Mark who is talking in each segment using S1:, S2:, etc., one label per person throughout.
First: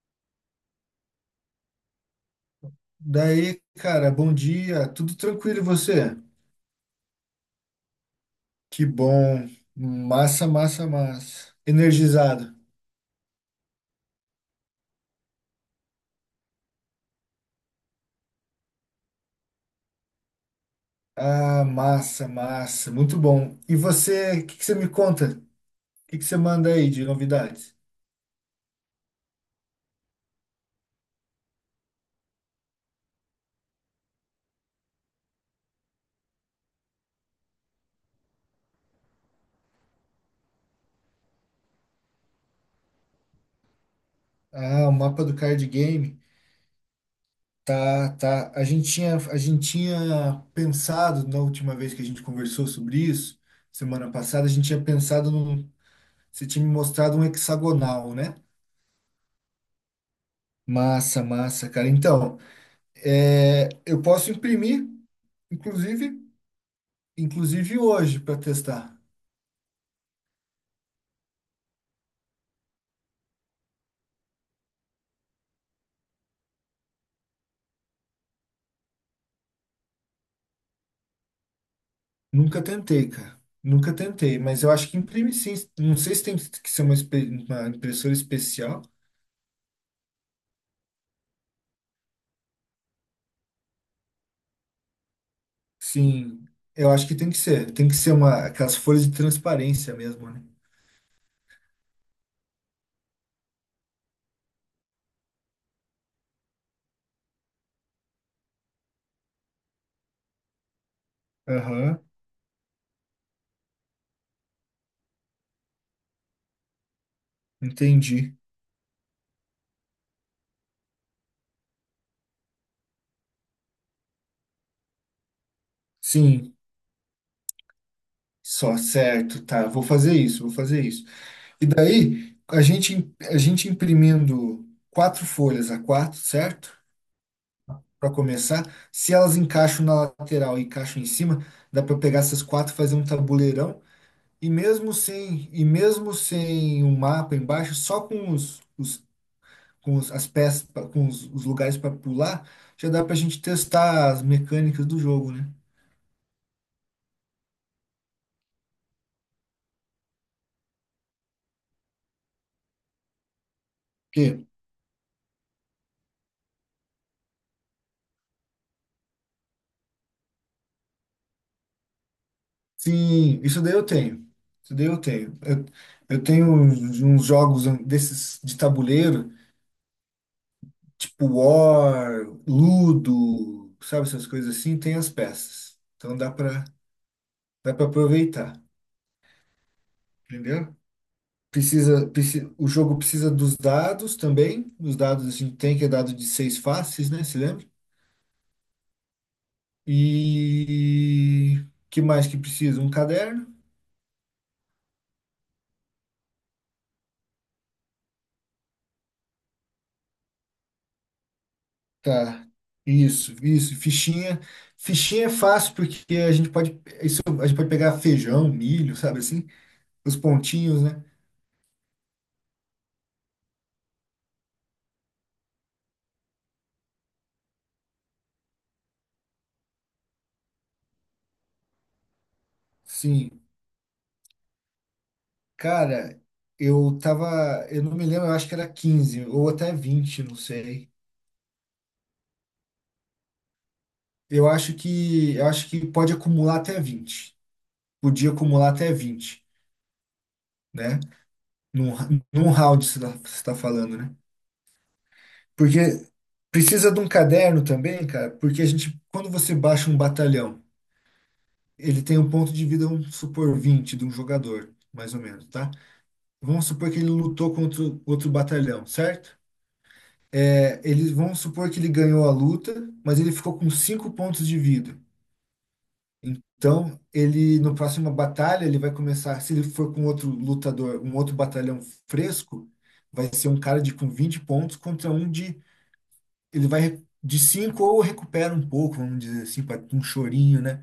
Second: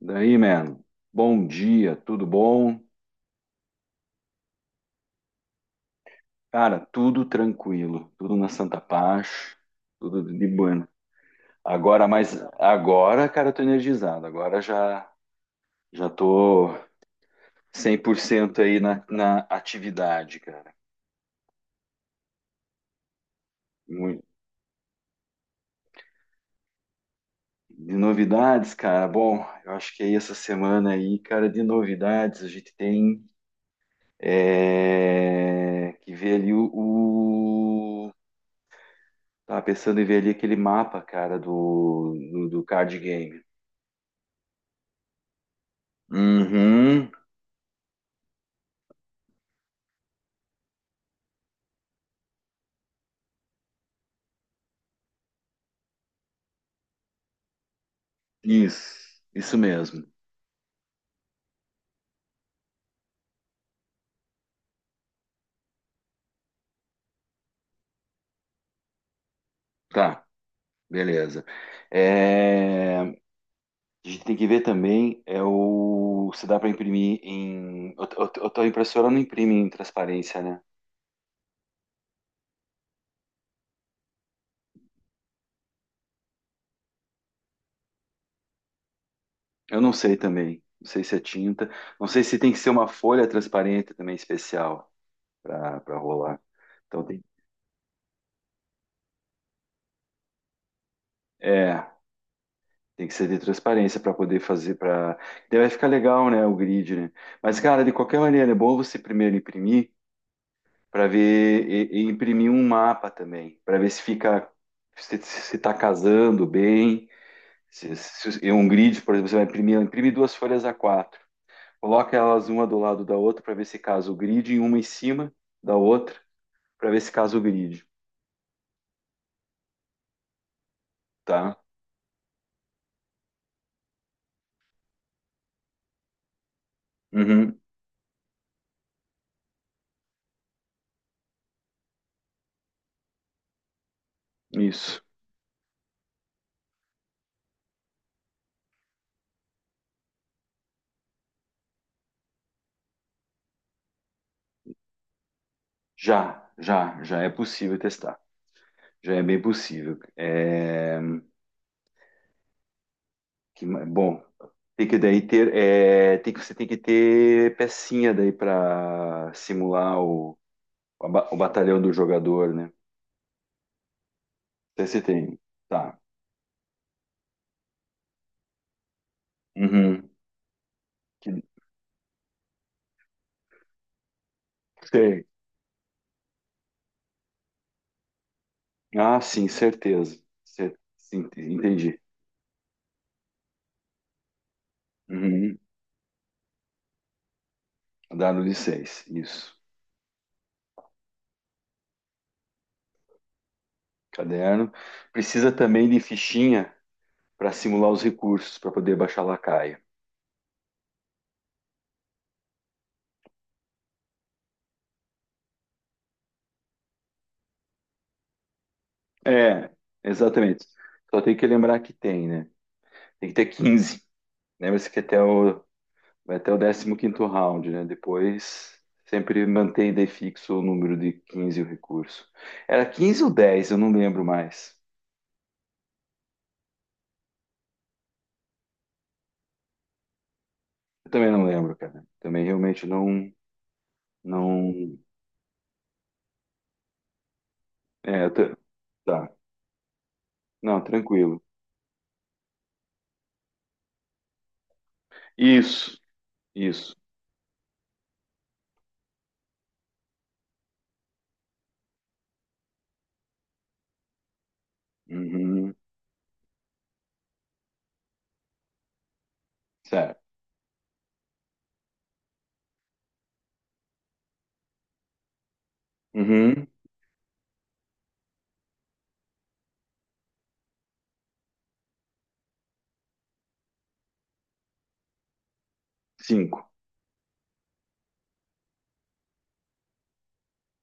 S1: Daí, mano. Bom dia, tudo bom?
S2: Daí, cara, bom dia. Tudo tranquilo e você?
S1: Cara, tudo tranquilo, tudo na Santa
S2: Que bom.
S1: Paz, tudo de
S2: Massa, massa,
S1: bueno.
S2: massa.
S1: Agora, mas
S2: Energizado.
S1: agora, cara, eu tô energizado. Agora já tô 100% aí na atividade, cara.
S2: Ah, massa, massa. Muito bom. E
S1: Mui-
S2: você, o que que você me conta? O que que você manda aí de novidades?
S1: De novidades, cara, bom, eu acho que aí essa semana aí, cara, de novidades, a gente tem que ver ali o, tava pensando em ver ali aquele mapa, cara, do card game.
S2: Ah, o mapa do card game.
S1: Uhum.
S2: Tá, tá. A gente tinha pensado na última vez que a gente conversou sobre isso, semana passada, a gente tinha pensado num. Você tinha me mostrado um hexagonal, né?
S1: Isso mesmo.
S2: Massa, massa, cara. Então. É, eu posso imprimir, inclusive, inclusive hoje para testar.
S1: Tá, beleza. É, a gente tem que ver também é o se dá para imprimir em. Tua impressora não imprime em transparência, né?
S2: Nunca tentei, cara. Nunca tentei, mas eu acho que imprime sim. Não sei se tem que ser uma impressora especial.
S1: Eu não sei também. Não sei se é tinta. Não sei se tem que ser uma folha transparente também especial para rolar.
S2: Sim, eu
S1: Então
S2: acho que
S1: tem.
S2: tem que ser. Tem que ser aquelas folhas de transparência mesmo, né?
S1: É. Tem que ser de transparência para poder fazer para. Daí vai ficar legal, né? O grid, né? Mas, cara, de qualquer maneira, é bom você primeiro imprimir para ver e,
S2: Aham,
S1: e imprimir um mapa também, para ver se fica se está casando bem. Se,
S2: entendi.
S1: se, em um grid, por exemplo, você vai imprimir, imprime duas folhas A4, coloca elas uma do lado da outra para ver se casa o grid e uma em cima da outra
S2: Sim,
S1: para ver se casa o grid,
S2: só certo, tá. Vou fazer isso, vou fazer isso.
S1: tá?
S2: E daí, a gente imprimindo quatro folhas A4, certo?
S1: Uhum,
S2: Para começar. Se elas encaixam na lateral e encaixam em cima, dá para pegar essas quatro, fazer um tabuleirão. E mesmo
S1: isso.
S2: sem, e mesmo sem um mapa embaixo, só com as peças, com os lugares para pular, já dá para a gente testar as mecânicas do jogo, né?
S1: Já, já, já é possível testar. Já é bem possível. É... Bom,
S2: Porque,
S1: tem que daí ter, tem que, você tem que ter pecinha daí para simular o, o batalhão do jogador, né? Não
S2: sim, isso daí eu tenho. Isso
S1: sei
S2: daí eu
S1: se tem.
S2: tenho. Eu,
S1: Tá.
S2: eu tenho uns jogos desses de tabuleiro,
S1: Uhum.
S2: tipo
S1: Que-
S2: War, Ludo, sabe essas coisas assim, tem as
S1: Sei.
S2: peças. Então dá para aproveitar.
S1: Ah, sim, certeza.
S2: Entendeu?
S1: Sim, entendi.
S2: O jogo precisa dos dados também. Os dados a gente
S1: Uhum.
S2: tem que é dado de seis faces, né? Se lembra?
S1: Dado de seis, isso.
S2: E que mais que precisa? Um caderno?
S1: Caderno. Precisa também de fichinha para simular os recursos para poder baixar lacaia.
S2: Tá. Isso, fichinha. Fichinha é fácil porque a gente pode pegar feijão, milho, sabe assim?
S1: É,
S2: Os
S1: exatamente.
S2: pontinhos, né?
S1: Só tem que lembrar que tem, né? Tem que ter quinze. Lembra-se que até o... Vai até o décimo quinto round, né? Depois sempre mantém daí fixo o número de 15 o recurso. Era 15 ou
S2: Sim.
S1: 10? Eu não lembro mais.
S2: Cara, eu não me lembro, eu acho que era 15 ou até 20, não sei.
S1: Eu também não lembro, cara. Também realmente não
S2: Eu acho
S1: não
S2: que eu acho que pode acumular até 20.
S1: é,
S2: Podia acumular até
S1: tá.
S2: 20,
S1: Não,
S2: né?
S1: tranquilo.
S2: Num, num round você está falando, né? Porque
S1: Isso,
S2: precisa
S1: isso.
S2: de um caderno também, cara, porque quando você baixa um batalhão, ele tem um ponto de vida, vamos supor, 20 de um jogador, mais ou menos, tá?
S1: Uhum,
S2: Vamos supor que ele lutou contra outro batalhão, certo?
S1: certo.
S2: Vamos supor que ele ganhou a luta, mas ele ficou com 5 pontos de vida.
S1: Uhum,
S2: Então, ele no próximo batalha, ele vai começar, se ele for com outro lutador, um outro batalhão fresco, vai ser um cara de com 20 pontos contra um de ele
S1: cinco.
S2: vai de 5 ou recupera um pouco, vamos dizer assim, para um chorinho, né,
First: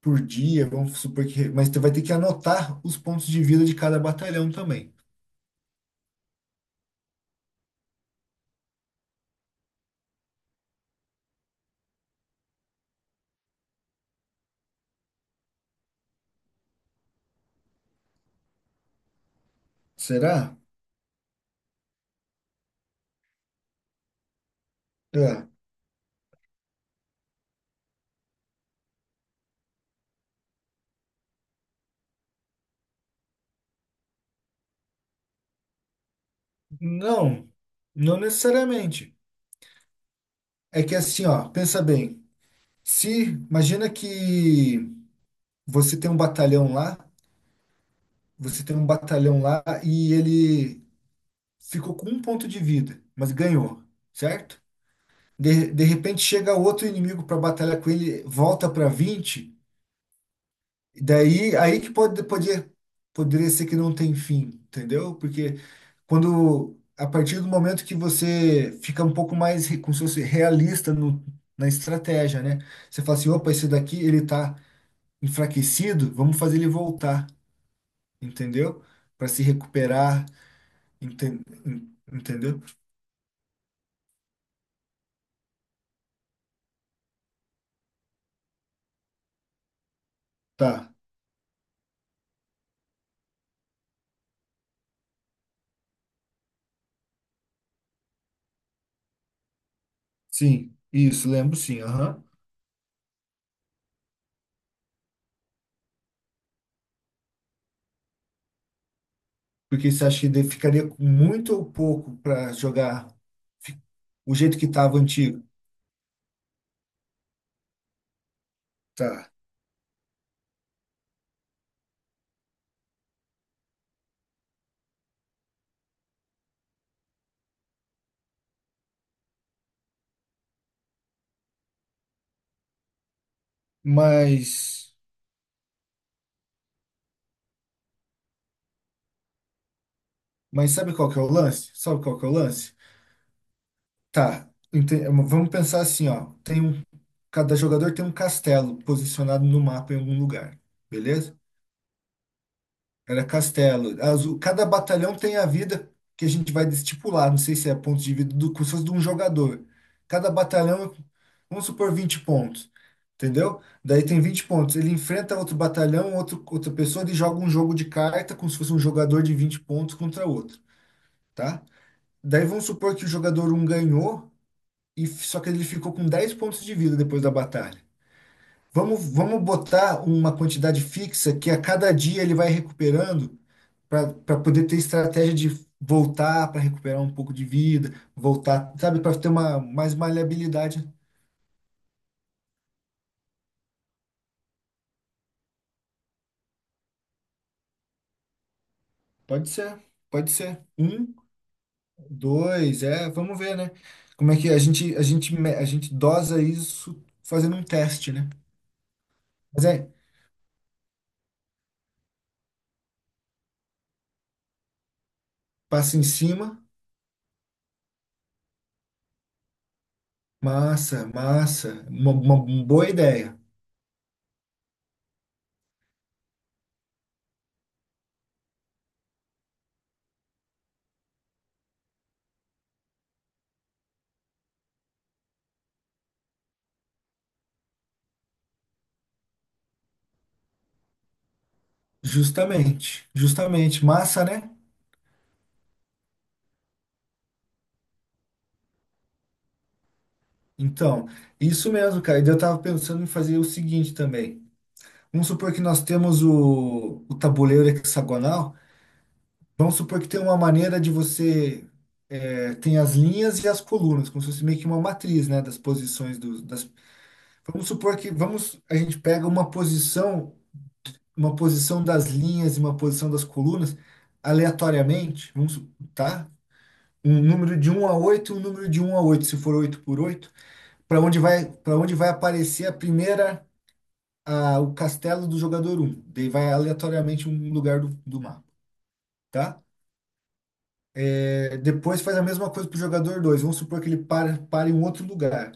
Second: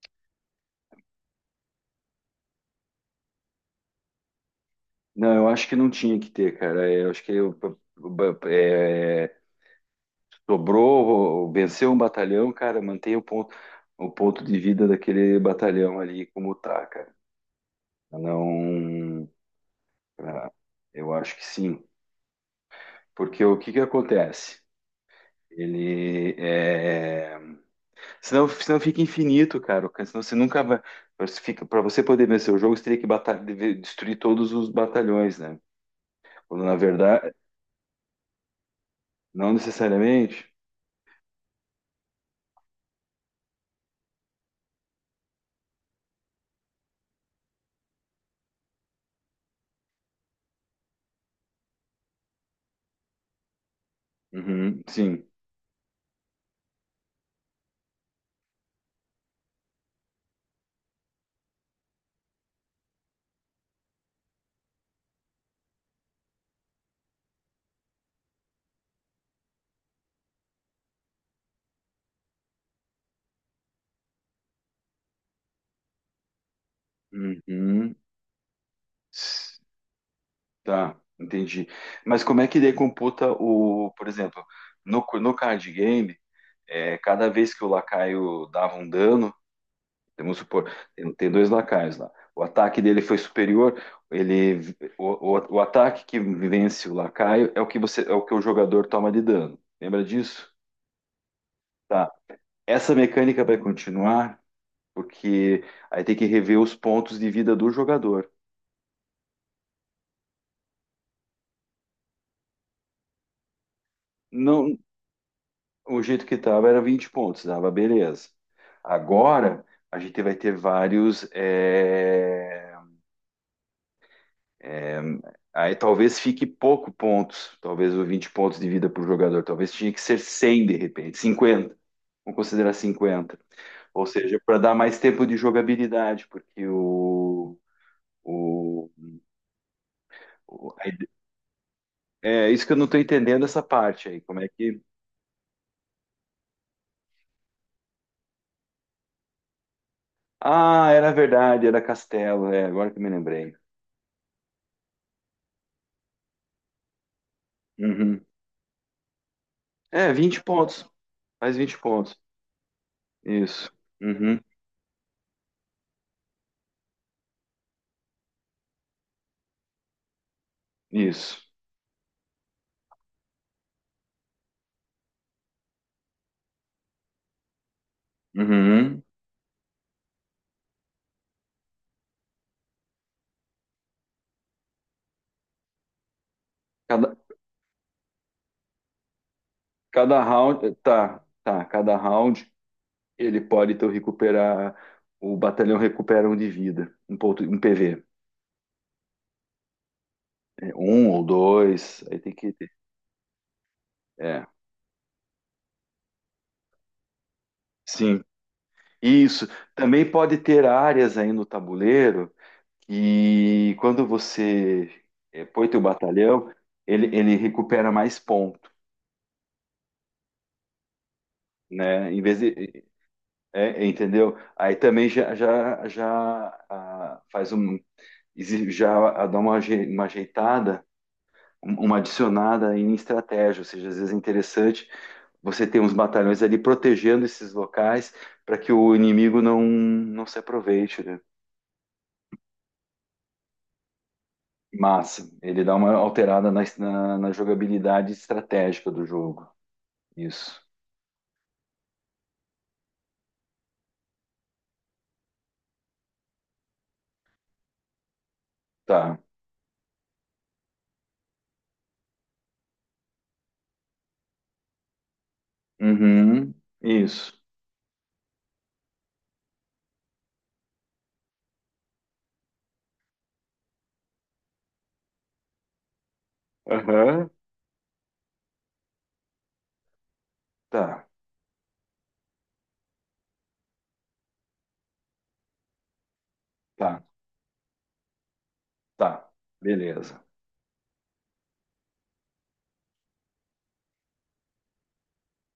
S2: por dia, vamos supor que, mas tu vai ter que anotar os pontos de vida de cada batalhão também.
S1: Não, eu acho que não tinha que ter, cara. É, eu acho que eu... Sobrou, venceu um batalhão, cara, mantém o ponto de vida daquele batalhão ali como tá, cara. Pra Não, pra-
S2: Será?
S1: eu acho que sim. Porque o que que acontece?
S2: É.
S1: Ele é... Senão, senão fica infinito, cara. Senão você nunca vai... Pra você poder vencer o jogo, você teria que destruir todos os batalhões, né? Quando na verdade,
S2: Não, não necessariamente.
S1: não necessariamente.
S2: É que assim, ó, pensa bem. Se imagina que você tem um batalhão lá Você tem um batalhão lá e ele ficou com um ponto de vida, mas ganhou, certo?
S1: Uhum, sim.
S2: De repente chega outro inimigo para batalhar com ele, volta para 20 e daí aí que poderia ser que não tem fim, entendeu? Porque quando a partir do momento que você fica um pouco mais como se fosse realista no, na estratégia, né? Você fala assim, opa, esse daqui ele tá enfraquecido, vamos fazer ele voltar,
S1: Uhum.
S2: entendeu? Para se recuperar.
S1: Tá,
S2: Enten-
S1: entendi.
S2: en-
S1: Mas como é que
S2: Entendeu?
S1: daí computa o, por exemplo, no card game, cada vez que o lacaio dava um dano, vamos supor,
S2: Tá,
S1: tem dois lacaios lá. O ataque dele foi superior, ele, o ataque que vence o lacaio é o que você, é o que o jogador toma de dano. Lembra disso?
S2: sim, isso, lembro sim,
S1: Tá.
S2: aham.
S1: Essa mecânica vai continuar, porque aí tem que rever os pontos de vida do jogador.
S2: Porque você acha que ficaria com muito ou pouco para jogar fi- o jeito que
S1: Não,
S2: estava antigo?
S1: o jeito que estava era 20 pontos, dava beleza.
S2: Tá,
S1: Agora a gente vai ter vários. Aí talvez fique pouco pontos, talvez o 20 pontos de vida por jogador, talvez tinha que ser 100 de repente, cinquenta. Vamos considerar cinquenta. Ou seja, para dar
S2: mas,
S1: mais tempo de jogabilidade. Porque o,
S2: mas
S1: o- a
S2: sabe
S1: ide-
S2: qual que é o lance? Sabe qual que é o
S1: É isso que
S2: lance?
S1: eu não estou entendendo essa parte aí, como é
S2: Tá,
S1: que...
S2: vamos pensar assim, ó, cada jogador tem um castelo posicionado no mapa em algum lugar,
S1: Ah, era
S2: beleza?
S1: verdade, era Castelo, agora que eu me
S2: Era
S1: lembrei.
S2: castelo. Cada batalhão tem a vida que a gente vai estipular. Não sei se é pontos de
S1: Uhum.
S2: vida do, como se fosse de um jogador.
S1: É,
S2: Cada
S1: 20 pontos.
S2: batalhão,
S1: Mais
S2: vamos
S1: 20
S2: supor,
S1: pontos.
S2: 20 pontos. Entendeu?
S1: Isso.
S2: Daí tem
S1: Uhum.
S2: 20 pontos. Ele enfrenta outro batalhão, outro, outra pessoa, ele joga um jogo de carta, como se fosse um jogador de 20 pontos contra outro,
S1: Isso.
S2: tá? Daí vamos supor que o jogador um ganhou, só que ele ficou com 10 pontos de vida depois da batalha.
S1: Uhum.
S2: Vamos botar uma quantidade fixa que a cada dia ele vai recuperando para poder ter estratégia de voltar para recuperar um
S1: Cada,
S2: pouco de vida, voltar, sabe, para ter uma mais
S1: cada round.
S2: maleabilidade.
S1: Tá, tá. Cada round ele pode então recuperar. O batalhão recupera um de vida. Um ponto, um PV.
S2: Pode ser, pode ser.
S1: É, um
S2: Um,
S1: ou dois. Aí tem que ter.
S2: dois, é, vamos ver, né? Como é
S1: É.
S2: que a gente dosa isso fazendo um teste,
S1: Sim.
S2: né?
S1: Isso.
S2: Mas é,
S1: Também pode ter áreas aí no tabuleiro que quando você põe teu
S2: passa em
S1: batalhão,
S2: cima,
S1: ele recupera mais ponto,
S2: massa, massa, uma,
S1: né? Em
S2: uma
S1: vez de...
S2: boa ideia.
S1: É, entendeu? Aí também já, já, já faz um, já dá uma, uma ajeitada, uma adicionada em estratégia, ou seja, às vezes é interessante você ter uns batalhões ali protegendo esses locais para que o inimigo não se aproveite, né?
S2: Justamente, justamente, massa, né?
S1: Massa, ele dá uma alterada na jogabilidade estratégica do jogo. Isso,
S2: Então, isso mesmo, cara. E eu tava pensando em fazer o seguinte também. Vamos supor que nós temos o tabuleiro hexagonal.
S1: tá.
S2: Vamos supor que tem uma maneira de você tem as linhas e as colunas, como se fosse meio que uma matriz, né, das posições dos,
S1: Uhum.
S2: das,
S1: Isso.
S2: vamos supor que vamos a gente pega uma posição das linhas e uma posição das colunas aleatoriamente, tá? Um
S1: Aham.
S2: número de um a 8, um número de um a 8, se for 8 por 8, para
S1: Tá,
S2: onde vai para onde vai aparecer o castelo do jogador um? Daí vai
S1: tá,
S2: aleatoriamente um lugar do mapa.
S1: tá.
S2: Tá?
S1: Beleza.
S2: É, depois faz a mesma coisa para o jogador dois. Vamos supor que ele para, para em um outro lugar.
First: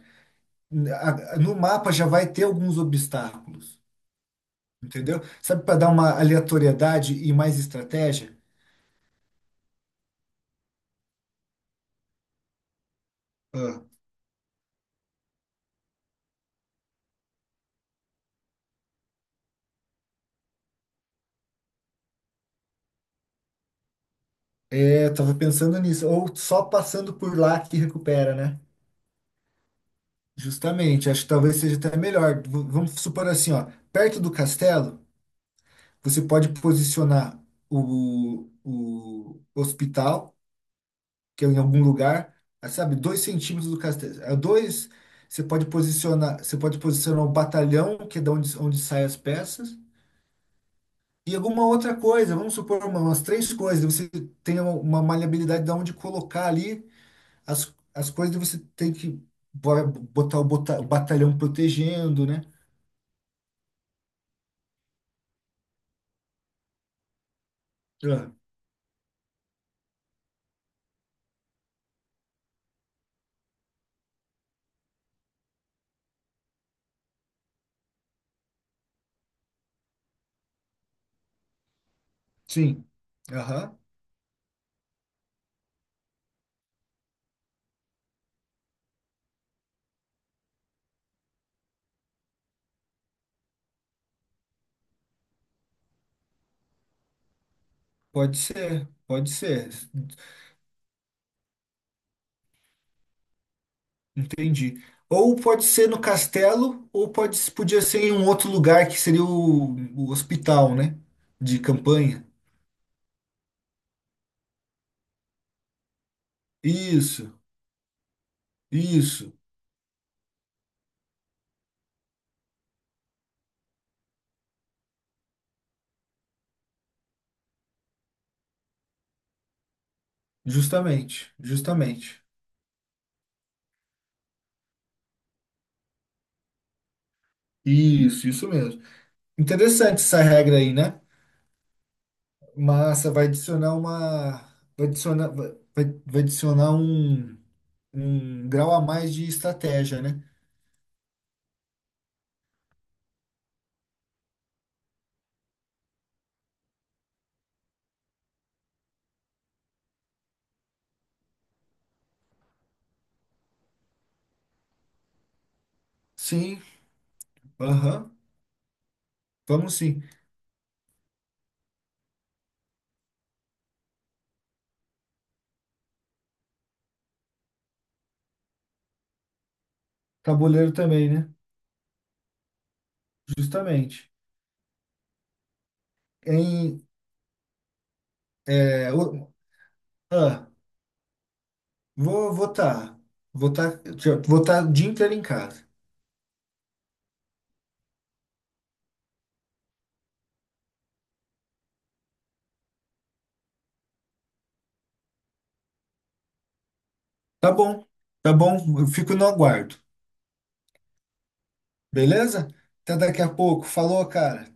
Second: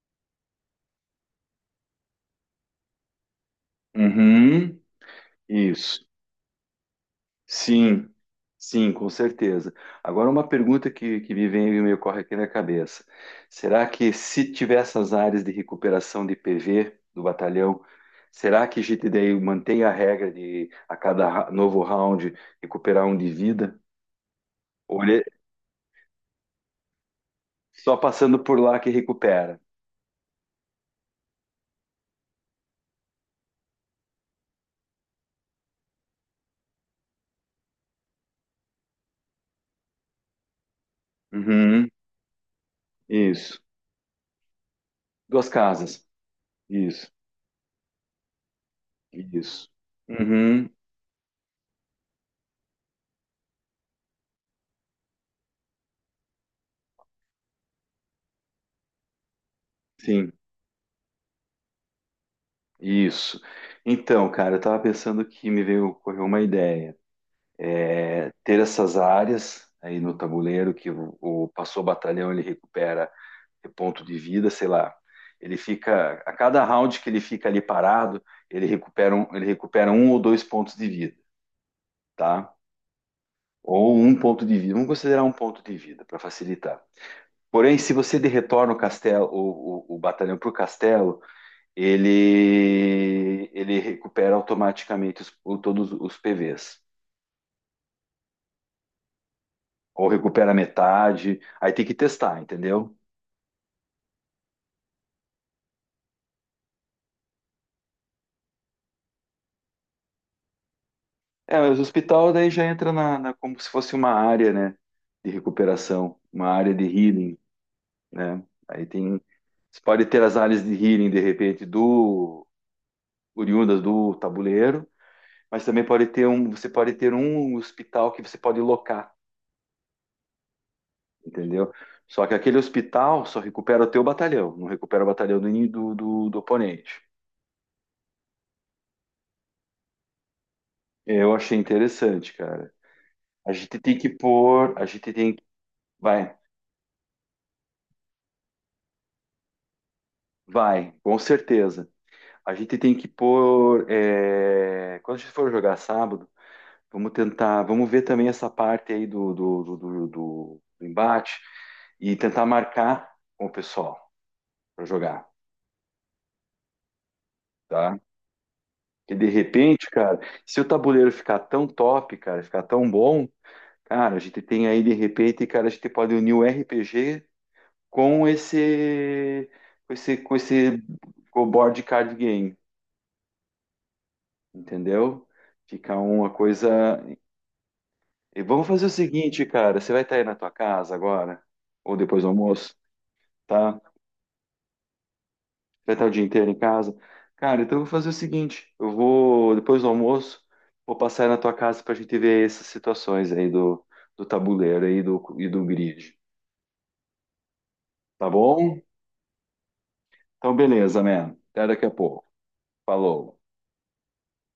S2: No mapa já vai ter alguns obstáculos,
S1: Uhum.
S2: entendeu? Sabe para dar
S1: Isso.
S2: uma aleatoriedade e mais
S1: Sim,
S2: estratégia?
S1: sim, com certeza. Agora, uma pergunta que me vem e me ocorre aqui na cabeça.
S2: Ah.
S1: Será que se tiver essas áreas de recuperação de PV do batalhão, será que a gente daí mantém a regra de a cada novo round recuperar um de vida? Ou
S2: É, eu
S1: ele é
S2: tava pensando nisso. Ou só passando por lá que
S1: só
S2: recupera,
S1: passando por
S2: né?
S1: lá que recupera?
S2: Justamente, acho que talvez seja até melhor. Vamos supor assim, ó, perto do castelo, você pode posicionar o hospital que é em algum
S1: Uhum,
S2: lugar, ah, sabe, 2
S1: isso.
S2: centímetros do castelo. Dois, você
S1: Duas
S2: pode
S1: casas.
S2: posicionar, você pode
S1: Isso,
S2: posicionar o batalhão, que é de onde, onde saem as
S1: isso.
S2: peças,
S1: Uhum,
S2: e alguma outra coisa, vamos supor, umas três coisas, você tem uma maleabilidade de onde colocar ali as coisas, você tem que
S1: sim,
S2: botar o batalhão protegendo, né?
S1: isso. Então, cara, eu tava pensando que me veio, ocorreu uma ideia.
S2: Ah,
S1: Ter essas áreas aí no tabuleiro que o passou o batalhão ele recupera é ponto de vida, sei lá. Ele fica a cada round que ele fica ali parado, ele recupera um ou dois pontos de vida, tá?
S2: sim. Aham.
S1: Ou um ponto de vida. Vamos considerar um ponto de vida para facilitar. Porém, se você de retorna o castelo, o batalhão para o castelo, ele recupera automaticamente todos os PVs.
S2: Pode ser, pode ser.
S1: Ou recupera metade. Aí tem que testar, entendeu?
S2: Entendi. Ou pode ser no castelo, ou pode, podia ser em um outro lugar que seria o hospital, né?
S1: É,
S2: De
S1: mas o
S2: campanha.
S1: hospital daí já entra na, como se fosse uma área, né, de recuperação, uma área de
S2: Isso,
S1: healing, né? Aí tem,
S2: isso.
S1: você pode ter as áreas de healing de repente do oriundas do tabuleiro, mas também pode ter um, você pode ter um hospital que você pode locar,
S2: Justamente,
S1: entendeu?
S2: justamente.
S1: Só que aquele hospital só recupera o teu batalhão, não recupera o batalhão do, ini- do, do, do oponente.
S2: Isso mesmo. Interessante essa regra aí, né?
S1: Eu achei interessante, cara.
S2: Massa, vai
S1: A
S2: adicionar
S1: gente tem que
S2: uma.
S1: pôr, a
S2: Vai
S1: gente
S2: adicionar,
S1: tem que...
S2: vai, vai vai
S1: Vai,
S2: adicionar um grau a mais de estratégia, né?
S1: vai, com certeza. A gente tem que pôr. Quando a gente for jogar sábado, vamos tentar. Vamos ver também essa parte aí do embate e tentar marcar com o pessoal para jogar,
S2: Sim,
S1: tá?
S2: aham.
S1: E de
S2: Vamos
S1: repente,
S2: sim.
S1: cara, se o tabuleiro ficar tão top, cara, ficar tão bom, cara, a gente tem aí de repente, cara, a gente pode unir o RPG com esse, com esse, com
S2: Tabuleiro
S1: esse
S2: também, né?
S1: com o board card game,
S2: Justamente.
S1: entendeu? Fica uma coisa...
S2: Em,
S1: E vamos fazer o
S2: é, o-
S1: seguinte, cara. Você vai estar aí na
S2: ah,
S1: tua casa agora? Ou depois do
S2: Vou
S1: almoço,
S2: votar.
S1: tá?
S2: Votar,
S1: Você
S2: votar o dia inteiro em casa.
S1: vai estar o dia inteiro em casa? Cara, então eu vou fazer o seguinte. Eu vou, depois do almoço, vou passar aí na tua casa pra gente ver essas situações aí do tabuleiro aí do, e do grid.
S2: Tá bom,
S1: Tá
S2: tá bom.
S1: bom?
S2: Eu fico no aguardo.
S1: Então, beleza, man. Até daqui a pouco.
S2: Beleza? Até daqui a
S1: Falou.
S2: pouco. Falou, cara.